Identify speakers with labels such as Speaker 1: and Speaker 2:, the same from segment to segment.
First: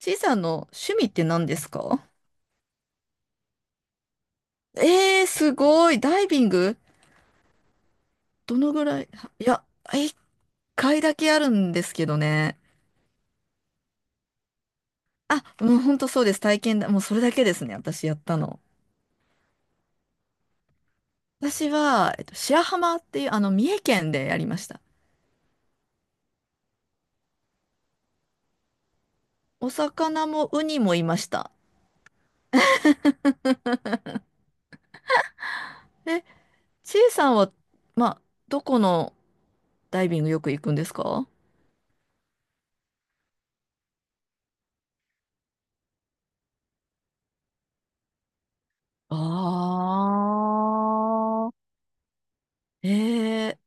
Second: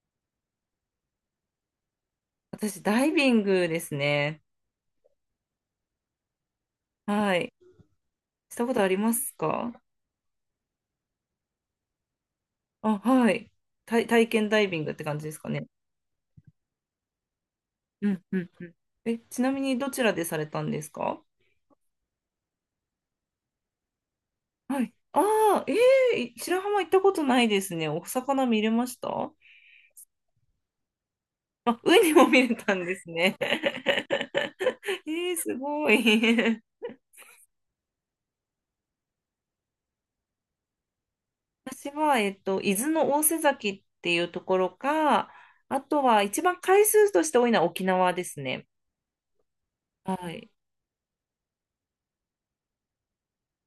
Speaker 1: ちいさんの趣味って何ですか？
Speaker 2: 私、ダイビングですね。
Speaker 1: すごい。ダイビング。
Speaker 2: はい。し
Speaker 1: ど
Speaker 2: た
Speaker 1: の
Speaker 2: こと
Speaker 1: ぐ
Speaker 2: あり
Speaker 1: らい？
Speaker 2: ます
Speaker 1: いや、
Speaker 2: か？
Speaker 1: 一回だけあるんですけどね。
Speaker 2: あ、はい。体験ダイビングって感じです
Speaker 1: あ、
Speaker 2: かね。
Speaker 1: もう本当そうです。体験だ。もうそれだけですね。私
Speaker 2: う
Speaker 1: やっ
Speaker 2: ん
Speaker 1: た
Speaker 2: うん。
Speaker 1: の。
Speaker 2: え、ちなみにどちらでされたんですか？
Speaker 1: 私は、白浜っていう、三重県でやりました。
Speaker 2: はい。ああ、ええ白浜行ったことないですね。お魚見れました？
Speaker 1: お魚もウニもいました。
Speaker 2: あ、ウニも見れたんですね。えー、すご
Speaker 1: え、
Speaker 2: い。
Speaker 1: ちいさんは、まあ、どこのダイビングよく行くんですか？
Speaker 2: 私は、伊豆の大瀬崎っていうところか、あとは一番回数として多いのは沖縄ですね。
Speaker 1: あ
Speaker 2: はい。
Speaker 1: あー、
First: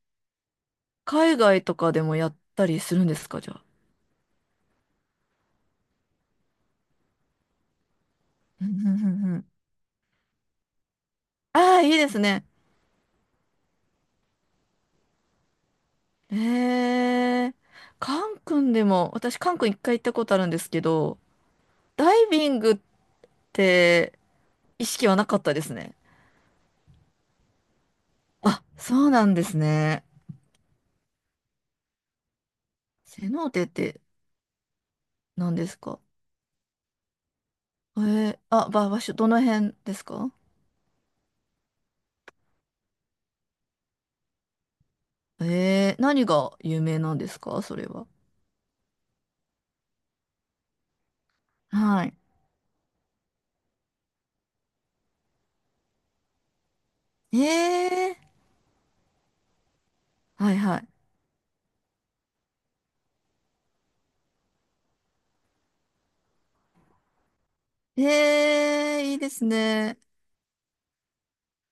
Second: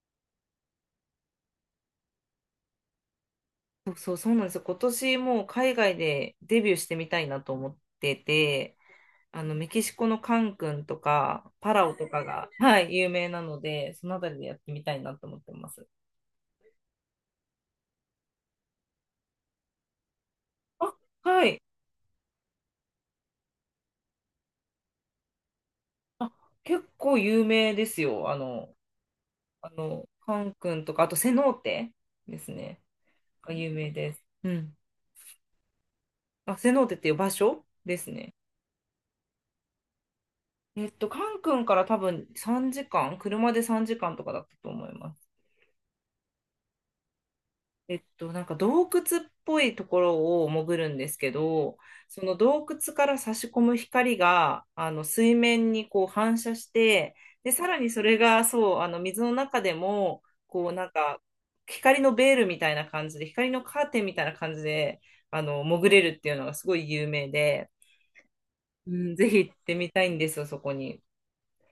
Speaker 1: 海外とかでもやったりするんですかじゃあ？
Speaker 2: そうそう、そうなんですよ。今年もう海外でデビューしてみたいなと思って
Speaker 1: うん
Speaker 2: て、
Speaker 1: うんうんうん。
Speaker 2: メキシコのカンクンとかパ
Speaker 1: ああ、
Speaker 2: ラ
Speaker 1: い
Speaker 2: オ
Speaker 1: い
Speaker 2: と
Speaker 1: です
Speaker 2: か
Speaker 1: ね。
Speaker 2: が、はい、有名なので、そのあたりでやってみたいなと思ってます。
Speaker 1: ええ。カン君でも、私カン君一回行ったことあるんですけ
Speaker 2: あ、
Speaker 1: ど、
Speaker 2: はい。
Speaker 1: ダイビングって意識はなかったですね。
Speaker 2: あ、結構有名ですよ。
Speaker 1: あ、そうなんですね。
Speaker 2: カンクンとか、あとセノーテですね。
Speaker 1: セノー
Speaker 2: が
Speaker 1: テっ
Speaker 2: 有名
Speaker 1: て
Speaker 2: です。うん。
Speaker 1: 何ですか？
Speaker 2: あ、セノーテっていう場所ですね。
Speaker 1: あ、場所、どの辺ですか？
Speaker 2: カンクンから多分3時間、車で3時間とかだったと思います。
Speaker 1: 何が有名なんですかそれは？
Speaker 2: なんか洞窟っぽいところを潜るんですけど、
Speaker 1: はい。
Speaker 2: その洞窟から差し込む光が、水面にこう反射して、
Speaker 1: え
Speaker 2: で、さらにそ
Speaker 1: ー、
Speaker 2: れが、そう、水の中でも、
Speaker 1: はい
Speaker 2: こう、
Speaker 1: は
Speaker 2: なんか、光のベールみたいな感じで、光のカーテンみたいな感じで、潜れるっていうのがすごい有名で、
Speaker 1: い。
Speaker 2: う
Speaker 1: い
Speaker 2: ん、
Speaker 1: い
Speaker 2: ぜ
Speaker 1: で
Speaker 2: ひ
Speaker 1: す
Speaker 2: 行ってみ
Speaker 1: ね。
Speaker 2: たいんですよ、そこに。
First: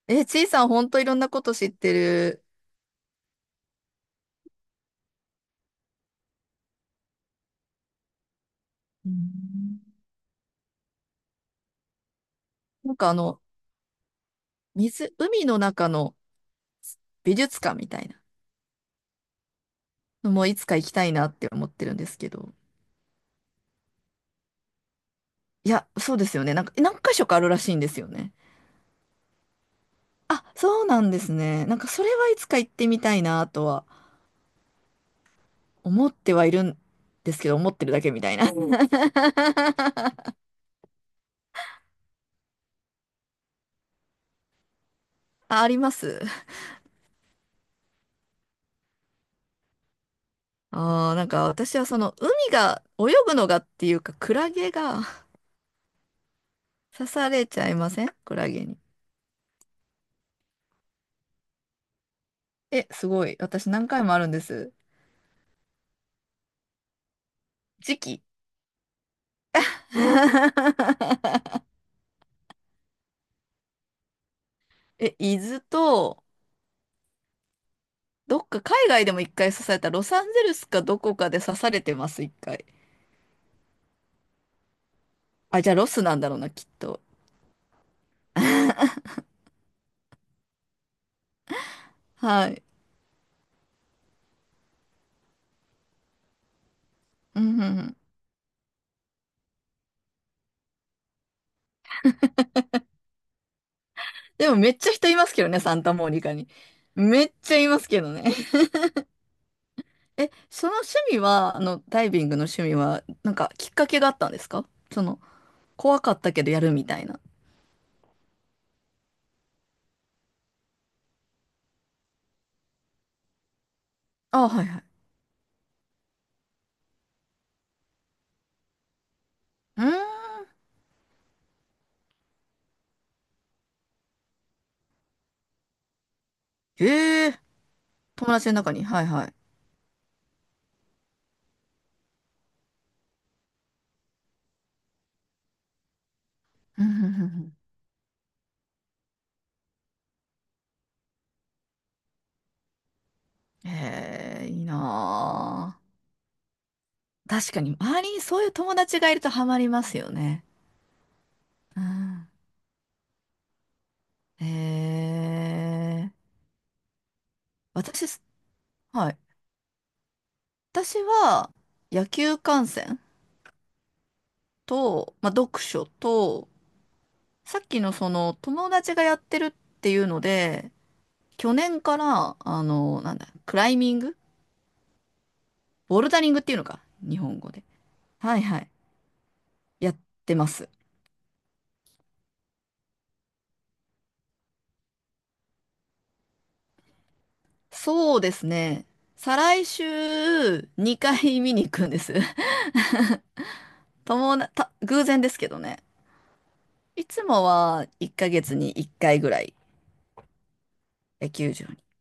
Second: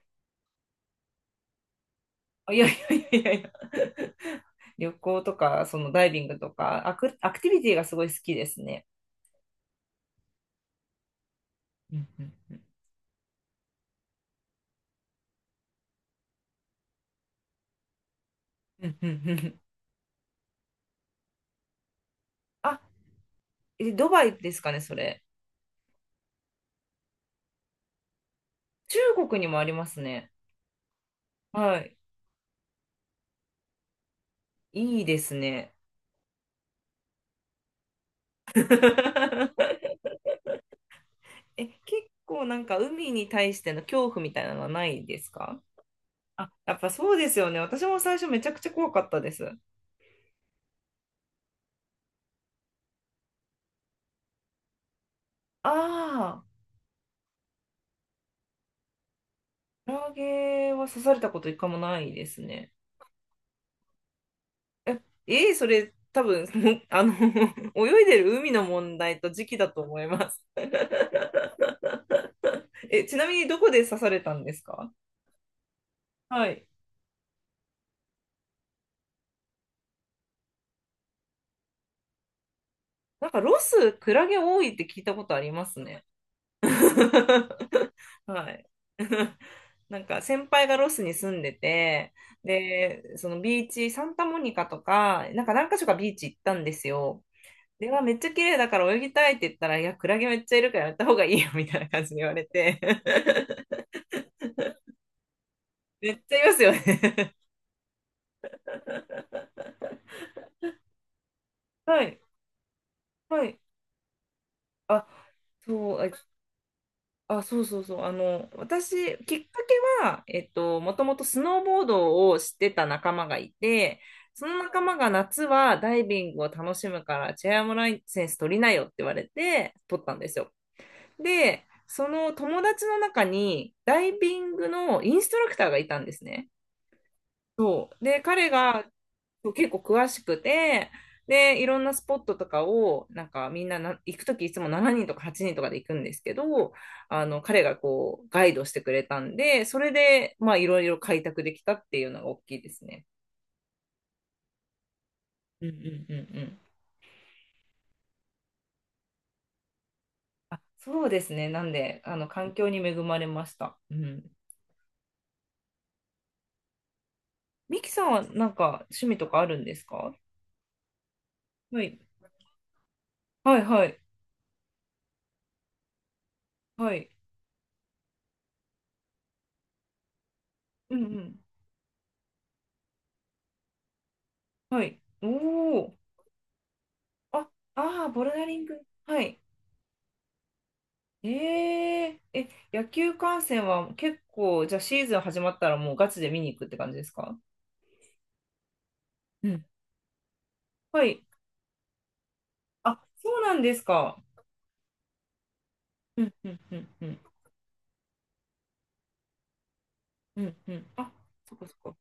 Speaker 1: ちいさんほんといろんなこと知ってる。
Speaker 2: あ、いやいやいやいやいや、旅行とか、そのダイビングとか、アクティビティがすごい好きですね。
Speaker 1: うん。
Speaker 2: うんうん
Speaker 1: なんか水、海の中の美術館みたいな
Speaker 2: うんうんうんうん。
Speaker 1: のもいつか行きたいなって思ってるんですけど。
Speaker 2: あ、ドバイですかね、それ。
Speaker 1: いや、そうですよね。なんか、何箇所かあるらしいんですよね。
Speaker 2: 中国にもありますね。
Speaker 1: あ、そうなんですね。な
Speaker 2: は
Speaker 1: んか、
Speaker 2: い。
Speaker 1: それはいつか行ってみたいなとは
Speaker 2: いいですね。
Speaker 1: 思ってはいるんですけど、思ってるだけみたいな。うん。 あ、
Speaker 2: え、結構なんか海に対しての恐怖みたいなのはないですか？
Speaker 1: あります。
Speaker 2: あ、やっぱそうですよね。私も最初めちゃくちゃ怖かったです。
Speaker 1: あー、なんか私はその、海が、泳ぐのがっていうか、クラゲが
Speaker 2: ああ、
Speaker 1: 刺されちゃいませんクラゲに？
Speaker 2: クラゲは刺されたこと一回もないですね。
Speaker 1: え、すごい。私何回もあるんです。
Speaker 2: えー、それ多分、もう
Speaker 1: 時
Speaker 2: 泳い
Speaker 1: 期。
Speaker 2: でる海の問題と時期だと思います。え、ちなみにどこで刺されたんですか？
Speaker 1: え、伊豆と、
Speaker 2: はい。
Speaker 1: どっか海外でも一回刺された、ロサンゼルスかどこかで刺されてます、一回。
Speaker 2: なんかロス、クラゲ多いって聞いたことあり
Speaker 1: あ、
Speaker 2: ま
Speaker 1: じゃあ
Speaker 2: す
Speaker 1: ロス
Speaker 2: ね。
Speaker 1: なんだろうな、きっと。
Speaker 2: はい。なんか先輩がロスに住んでて、
Speaker 1: はい。
Speaker 2: で、そのビーチ、サンタモニカとか、なんか何か所かビーチ行ったんですよ。
Speaker 1: うんうんう
Speaker 2: で、
Speaker 1: ん。
Speaker 2: わめっちゃ綺麗だから泳ぎたいって言ったら、いや、クラゲめっちゃいるからやった方がいいよみたいな感じで言われて。
Speaker 1: でもめっちゃ人いますけどね、サンタモ
Speaker 2: め
Speaker 1: ニ
Speaker 2: っ
Speaker 1: カ
Speaker 2: ちゃい
Speaker 1: に。
Speaker 2: ますよ
Speaker 1: めっ
Speaker 2: ね。
Speaker 1: ちゃいますけどね。え、その趣味は、
Speaker 2: は
Speaker 1: ダイ
Speaker 2: い。
Speaker 1: ビングの趣味は、なん
Speaker 2: は
Speaker 1: か
Speaker 2: い。
Speaker 1: きっかけがあったんですか、そ
Speaker 2: あ、
Speaker 1: の、
Speaker 2: そ
Speaker 1: 怖
Speaker 2: う、
Speaker 1: かったけどやるみたいな？
Speaker 2: あ、そうそうそう。私、きっかけは、もともとスノーボードをしてた仲間がいて、そ
Speaker 1: あ、
Speaker 2: の
Speaker 1: はいは
Speaker 2: 仲
Speaker 1: い。
Speaker 2: 間が夏はダイビングを楽しむから、チェアーモライセンス取りなよって言われて、
Speaker 1: うー
Speaker 2: 取ったんです
Speaker 1: ん。
Speaker 2: よ。で、その友達の中に、ダイビングのインストラクターがいたんですね。
Speaker 1: ええ。
Speaker 2: そう。で、
Speaker 1: 友達
Speaker 2: 彼
Speaker 1: の中に。
Speaker 2: が
Speaker 1: はいはい。
Speaker 2: そう結構詳しくて、で、いろんなスポットとかを、なんかみんなな行くときいつも7人とか8人とかで行くんですけど、
Speaker 1: うんうんうん
Speaker 2: 彼
Speaker 1: う
Speaker 2: がこう、ガイドしてくれたんで、それで、まあ、いろいろ開拓できたっていうのが大きいですね。
Speaker 1: ん。へえ、いい
Speaker 2: うんう
Speaker 1: な
Speaker 2: ん
Speaker 1: あ。
Speaker 2: うんうん。
Speaker 1: 確かに、周りにそういう友達がいるとハマりますよね。
Speaker 2: あ、そうですね。なん
Speaker 1: う
Speaker 2: で、
Speaker 1: ん。
Speaker 2: 環境に恵まれました。うん。
Speaker 1: えー、
Speaker 2: ミキさん
Speaker 1: 私
Speaker 2: はなんか趣
Speaker 1: は
Speaker 2: 味
Speaker 1: い。
Speaker 2: とかあるんですか？
Speaker 1: 私は
Speaker 2: はい。
Speaker 1: 野球観戦
Speaker 2: はいはい。
Speaker 1: と、まあ、読書と、
Speaker 2: はい。
Speaker 1: さっきのその友達がやってるっていうので、
Speaker 2: うんうん。
Speaker 1: 去年から、あの、なんだ、クライミング、
Speaker 2: はい。おお。
Speaker 1: ボルダリングっていうのか、日本
Speaker 2: あ、
Speaker 1: 語で。
Speaker 2: ああ、ボル
Speaker 1: はい
Speaker 2: ダリ
Speaker 1: は
Speaker 2: ン
Speaker 1: い。
Speaker 2: グ。はい。
Speaker 1: やってます。
Speaker 2: えええ、野球観戦は結構、じゃあシーズン始まったらもうガチで見に行くって感じですか？
Speaker 1: そうですね。再
Speaker 2: う
Speaker 1: 来
Speaker 2: ん。
Speaker 1: 週
Speaker 2: は
Speaker 1: 2
Speaker 2: い。
Speaker 1: 回見に行くんです。
Speaker 2: あ、そうなんです か。
Speaker 1: 友な、た、偶然ですけどね。
Speaker 2: うん、うん、うん、
Speaker 1: い
Speaker 2: うん、
Speaker 1: つもは1ヶ月に1回ぐらい
Speaker 2: うん、うん。あ、
Speaker 1: 野球
Speaker 2: そっ
Speaker 1: 場
Speaker 2: かそ
Speaker 1: に。
Speaker 2: っか。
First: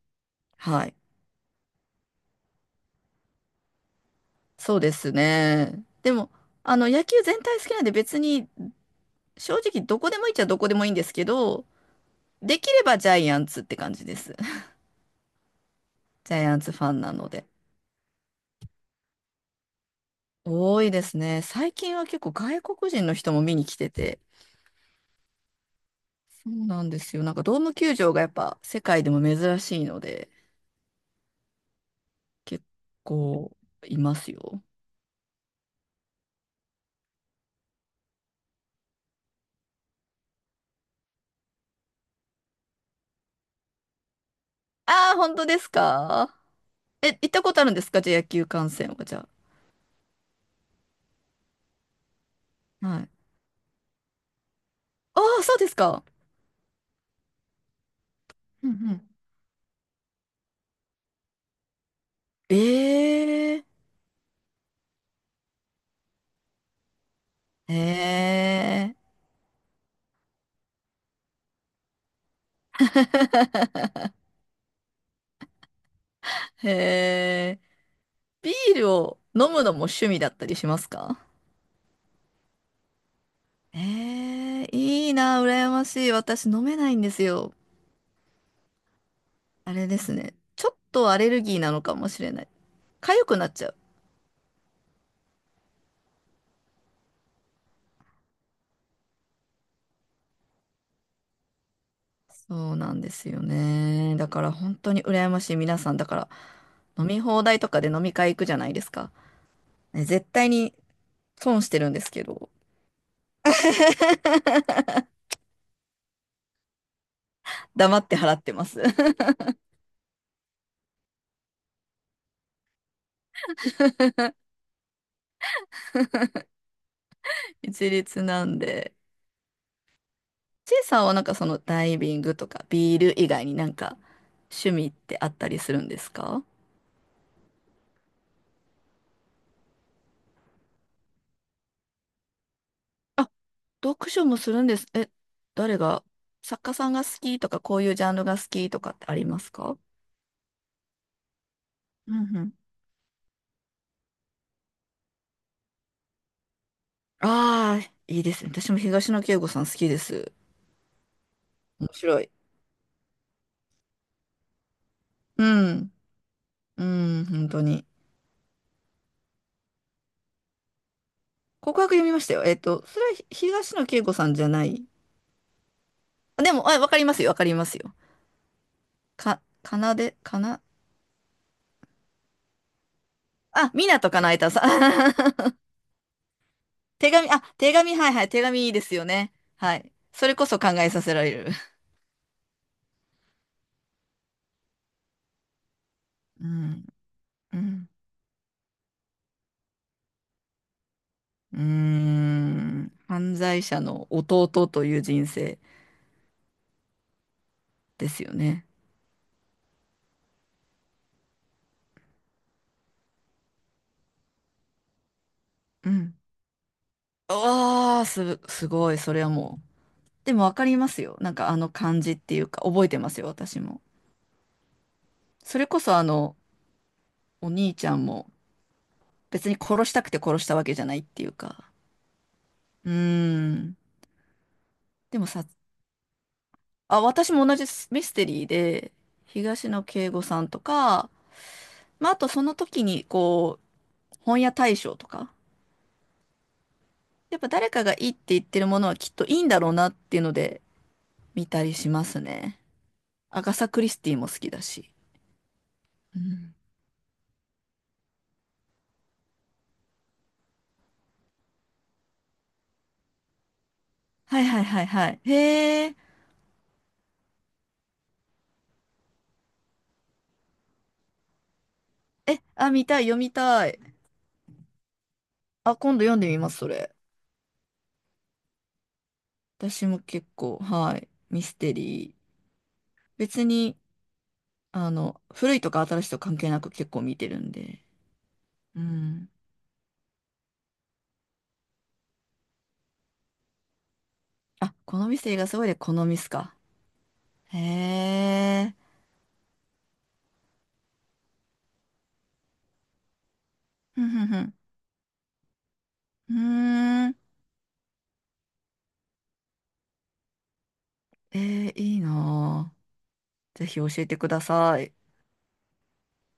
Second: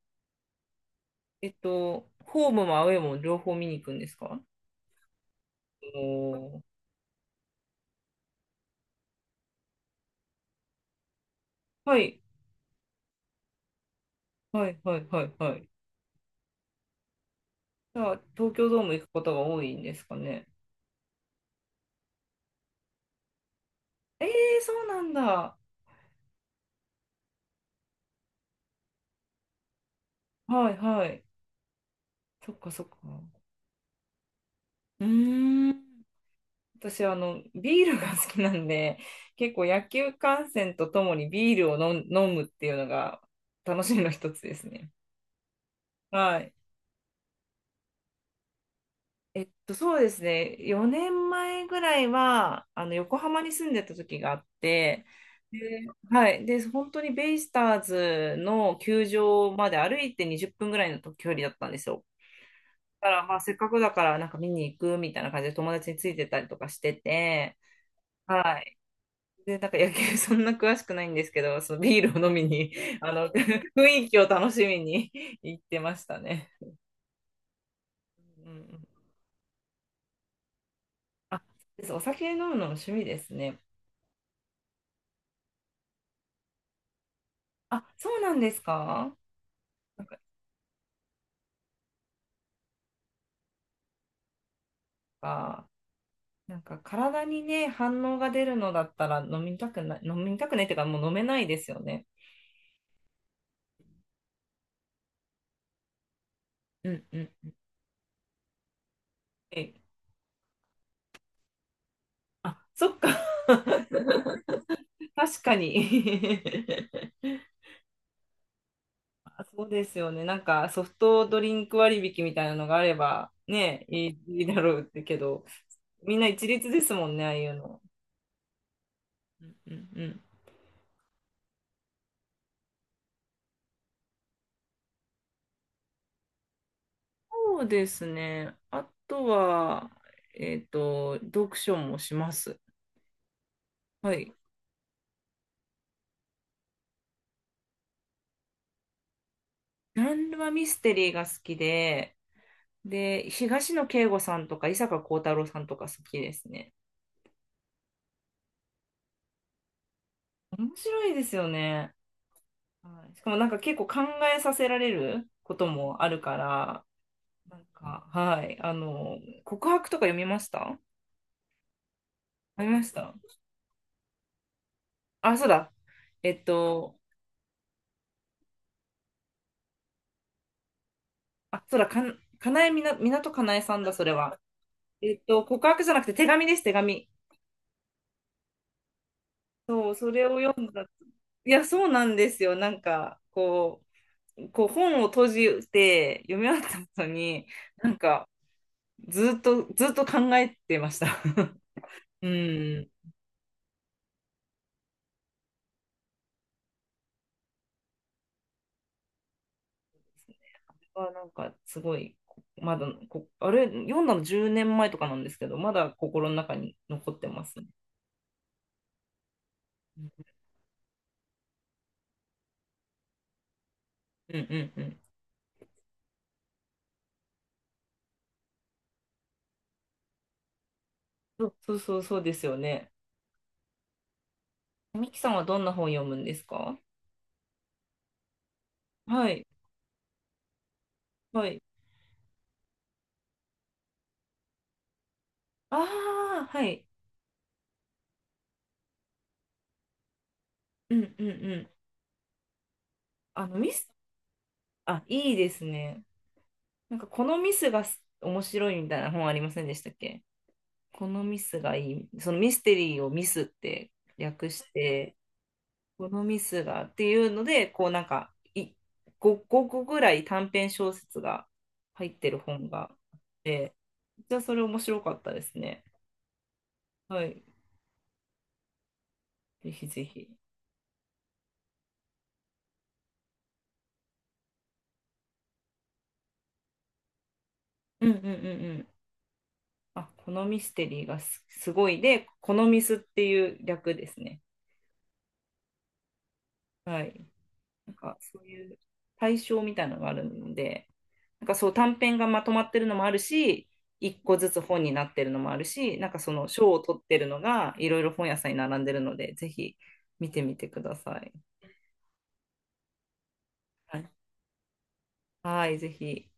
Speaker 1: はい。
Speaker 2: ホームもアウェーも両方見に行くんですか？
Speaker 1: そうですね。
Speaker 2: お
Speaker 1: でも、
Speaker 2: ー、
Speaker 1: 野球全体好きなんで別に正直どこでもいいっちゃどこでもいいんですけど、
Speaker 2: はい、
Speaker 1: できればジャイアンツって感じです。
Speaker 2: は い、はい、はい、はい。
Speaker 1: ジャイアンツファンなので。
Speaker 2: じゃあ、東京ドーム行くことが多いんですかね。
Speaker 1: 多いですね。最近は結構外国人の人も見に来てて。
Speaker 2: ええ、そうなんだ。
Speaker 1: そうなんですよ。なんかドーム球場がやっぱ世界でも珍しいので、
Speaker 2: はい、はい。そっ
Speaker 1: 結
Speaker 2: かそっか。
Speaker 1: 構いますよ。
Speaker 2: うーん。私はビールが好きなんで、結構野球観戦とともにビールを飲む飲むっていうのが楽しみの一つですね。
Speaker 1: ああ、本当ですか？
Speaker 2: はい。
Speaker 1: え、行ったことあるんですかじゃあ野球観戦はじゃあ？
Speaker 2: そうですね、4年前ぐらいは
Speaker 1: はい。
Speaker 2: 横浜に住んでた時があって、
Speaker 1: ああ、そう
Speaker 2: で、
Speaker 1: ですか。
Speaker 2: はい、で本当にベイスターズ
Speaker 1: うんう
Speaker 2: の球
Speaker 1: ん。
Speaker 2: 場まで歩いて20分ぐらいの距離だったんですよ。
Speaker 1: え
Speaker 2: だからまあせっ
Speaker 1: え。
Speaker 2: かくだからなんか見に行くみたいな感じで友達についてたりとかしてて。はい。
Speaker 1: ええ
Speaker 2: で、なんか野球 そんな詳しくないんですけど、そのビールを飲みに、雰囲気を楽しみに 行ってましたね。
Speaker 1: ー。へえ。
Speaker 2: うん
Speaker 1: ビ
Speaker 2: う
Speaker 1: ー
Speaker 2: ん、
Speaker 1: ルを飲むのも趣味だったりしますか？
Speaker 2: あ、そうです。お酒飲むのも趣味ですね。
Speaker 1: ええー、いいな、羨ましい。私飲めないんですよ。
Speaker 2: あ、そうなんですか？
Speaker 1: あれで
Speaker 2: なん
Speaker 1: す
Speaker 2: か、
Speaker 1: ね。ちょっとアレルギーなのかもしれない。痒くなっちゃう。
Speaker 2: あなんか体にね、反応が出るのだったら飲みたくない、飲みたくないっていうかもう飲めないですよね。
Speaker 1: そうなんですよね。だから本当に羨ましい皆さん。だから
Speaker 2: うん
Speaker 1: 飲
Speaker 2: う
Speaker 1: み放
Speaker 2: ん。
Speaker 1: 題とかで飲み会行くじゃないですか？
Speaker 2: え、
Speaker 1: ね、絶対に損してるんですけど。
Speaker 2: あ、そっか。確かに。
Speaker 1: 黙って払ってます。
Speaker 2: あ、そうですよね。なんかソフトドリンク割引みたいなのがあればね、いいだろうってけど、みんな一律ですもんね、ああいうの。
Speaker 1: 一律なんで。
Speaker 2: うんうんうん、
Speaker 1: チェイさんはなんかそのダイビングとかビール以外になんか趣味ってあったりするんですか？
Speaker 2: そうですね。あとは、読書もします。
Speaker 1: あ、読
Speaker 2: は
Speaker 1: 書
Speaker 2: い。
Speaker 1: もするんです。え、誰が、作家さんが好きとかこういうジャンルが好きとかってありますか？
Speaker 2: ジャンルはミステリーが好き
Speaker 1: う
Speaker 2: で、
Speaker 1: んうん。
Speaker 2: で、東野圭吾さんとか伊坂幸太郎さんとか好きですね。
Speaker 1: ああ、いいですね。私も東野圭吾さん好きです。
Speaker 2: 面白いですよ
Speaker 1: 面
Speaker 2: ね。
Speaker 1: 白い。
Speaker 2: はい、しかもなんか結構考えさせられる
Speaker 1: う
Speaker 2: こと
Speaker 1: ん。
Speaker 2: もあるか
Speaker 1: う
Speaker 2: ら、
Speaker 1: ん、本
Speaker 2: な
Speaker 1: 当
Speaker 2: ん
Speaker 1: に。
Speaker 2: か、はい。告白とか読みました？
Speaker 1: 告白読みましたよ。
Speaker 2: 読みまし
Speaker 1: それは
Speaker 2: た？
Speaker 1: 東野圭吾さんじゃない。
Speaker 2: あ、そうだ。え
Speaker 1: あ、
Speaker 2: っ
Speaker 1: でも、あ、わか
Speaker 2: と、
Speaker 1: りますよ、わかりますよ。か、かなで、かな、
Speaker 2: あ、そうだ、かなえみな、港かなえ
Speaker 1: あ、
Speaker 2: さん
Speaker 1: ミ
Speaker 2: だ、
Speaker 1: ナ
Speaker 2: そ
Speaker 1: と
Speaker 2: れ
Speaker 1: かなえ
Speaker 2: は。
Speaker 1: たさん。
Speaker 2: 告白じゃなくて手紙です、手 紙。
Speaker 1: 手紙、あ、手紙、はいはい、手紙いいですよね。は
Speaker 2: そ
Speaker 1: い。
Speaker 2: う、それ
Speaker 1: それ
Speaker 2: を
Speaker 1: こそ
Speaker 2: 読
Speaker 1: 考
Speaker 2: んだ。
Speaker 1: えさせられる。
Speaker 2: いや、そうなんですよ。なんか、こう本を閉じて読み
Speaker 1: う
Speaker 2: 終わっ
Speaker 1: ん、
Speaker 2: た後に、
Speaker 1: うん、
Speaker 2: なんか、ずっと、ずっと考えてました。
Speaker 1: うー
Speaker 2: うん。
Speaker 1: ん。犯罪者の弟という人生ですよね。
Speaker 2: はなんかすごい、まだこ、あれ、読んだの10年前とかなんですけど、ま
Speaker 1: う
Speaker 2: だ
Speaker 1: ん。
Speaker 2: 心の中に残ってますね。
Speaker 1: わあ、すごい、それはもう。でもわかりますよ。なんかあの感じっていうか、覚えてますよ、私も。
Speaker 2: うんうんうん。
Speaker 1: それこそお兄ちゃんも別に殺したくて殺したわけじゃないっていう
Speaker 2: そう
Speaker 1: か。
Speaker 2: そうそうそうですよ
Speaker 1: う
Speaker 2: ね。
Speaker 1: ーん。
Speaker 2: ミ
Speaker 1: で
Speaker 2: キ
Speaker 1: も
Speaker 2: さんはどんな本読むんですか？
Speaker 1: あ、私も同じミステリーで、
Speaker 2: はい、
Speaker 1: 東野圭吾さんとか、
Speaker 2: はい。
Speaker 1: まあ、あとその時に、こう、本屋大賞とか、
Speaker 2: ああ、はい。
Speaker 1: やっぱ誰かがいいって言ってるものはきっといいんだろうなっていうので
Speaker 2: うんうんう
Speaker 1: 見た
Speaker 2: ん。
Speaker 1: りしますね。アガサ・
Speaker 2: ミ
Speaker 1: クリ
Speaker 2: ス、
Speaker 1: スティも好きだし。
Speaker 2: あ、いいですね。
Speaker 1: うん。
Speaker 2: なんか、このミスがす面白いみたいな本ありませんでしたっけ？このミスがいい。そのミステリーをミスって
Speaker 1: はい
Speaker 2: 略
Speaker 1: はい
Speaker 2: し
Speaker 1: はいは
Speaker 2: て、
Speaker 1: い。へえ。
Speaker 2: このミスがっていうので、こうなんかい5、個ぐらい短編小説が入ってる
Speaker 1: え、
Speaker 2: 本
Speaker 1: あ、見
Speaker 2: が。
Speaker 1: たい、読みたい。
Speaker 2: じゃあそれ面白かったです
Speaker 1: あ、
Speaker 2: ね。
Speaker 1: 今度読んでみます、それ。
Speaker 2: はい。ぜ
Speaker 1: 私
Speaker 2: ひ
Speaker 1: も
Speaker 2: ぜ
Speaker 1: 結
Speaker 2: ひ。
Speaker 1: 構、はい、ミステリー。別に、古いとか新しいとか関係なく結構見てるんで。
Speaker 2: うんうんうんう
Speaker 1: う
Speaker 2: ん。
Speaker 1: ん。
Speaker 2: あ、このミステリーがすごいで、このミスっていう略ですね。
Speaker 1: あ、好み性がすごいで好みミすか？
Speaker 2: はい。
Speaker 1: へ
Speaker 2: なんかそうい
Speaker 1: え。
Speaker 2: う対象みたいなのがあるので、なんかそう短編がまとまってるのもあるし、
Speaker 1: ふんふ
Speaker 2: 一
Speaker 1: ん
Speaker 2: 個
Speaker 1: ふ
Speaker 2: ず
Speaker 1: ん。
Speaker 2: つ本になってるのもあるし、なんかそ
Speaker 1: う
Speaker 2: の賞を取っ
Speaker 1: ーん。
Speaker 2: てるのがいろいろ本屋さんに並んでるので、ぜひ見てみてください。
Speaker 1: えいいなぁ。ぜひ教
Speaker 2: は
Speaker 1: え
Speaker 2: い、
Speaker 1: てください。
Speaker 2: はいぜひ。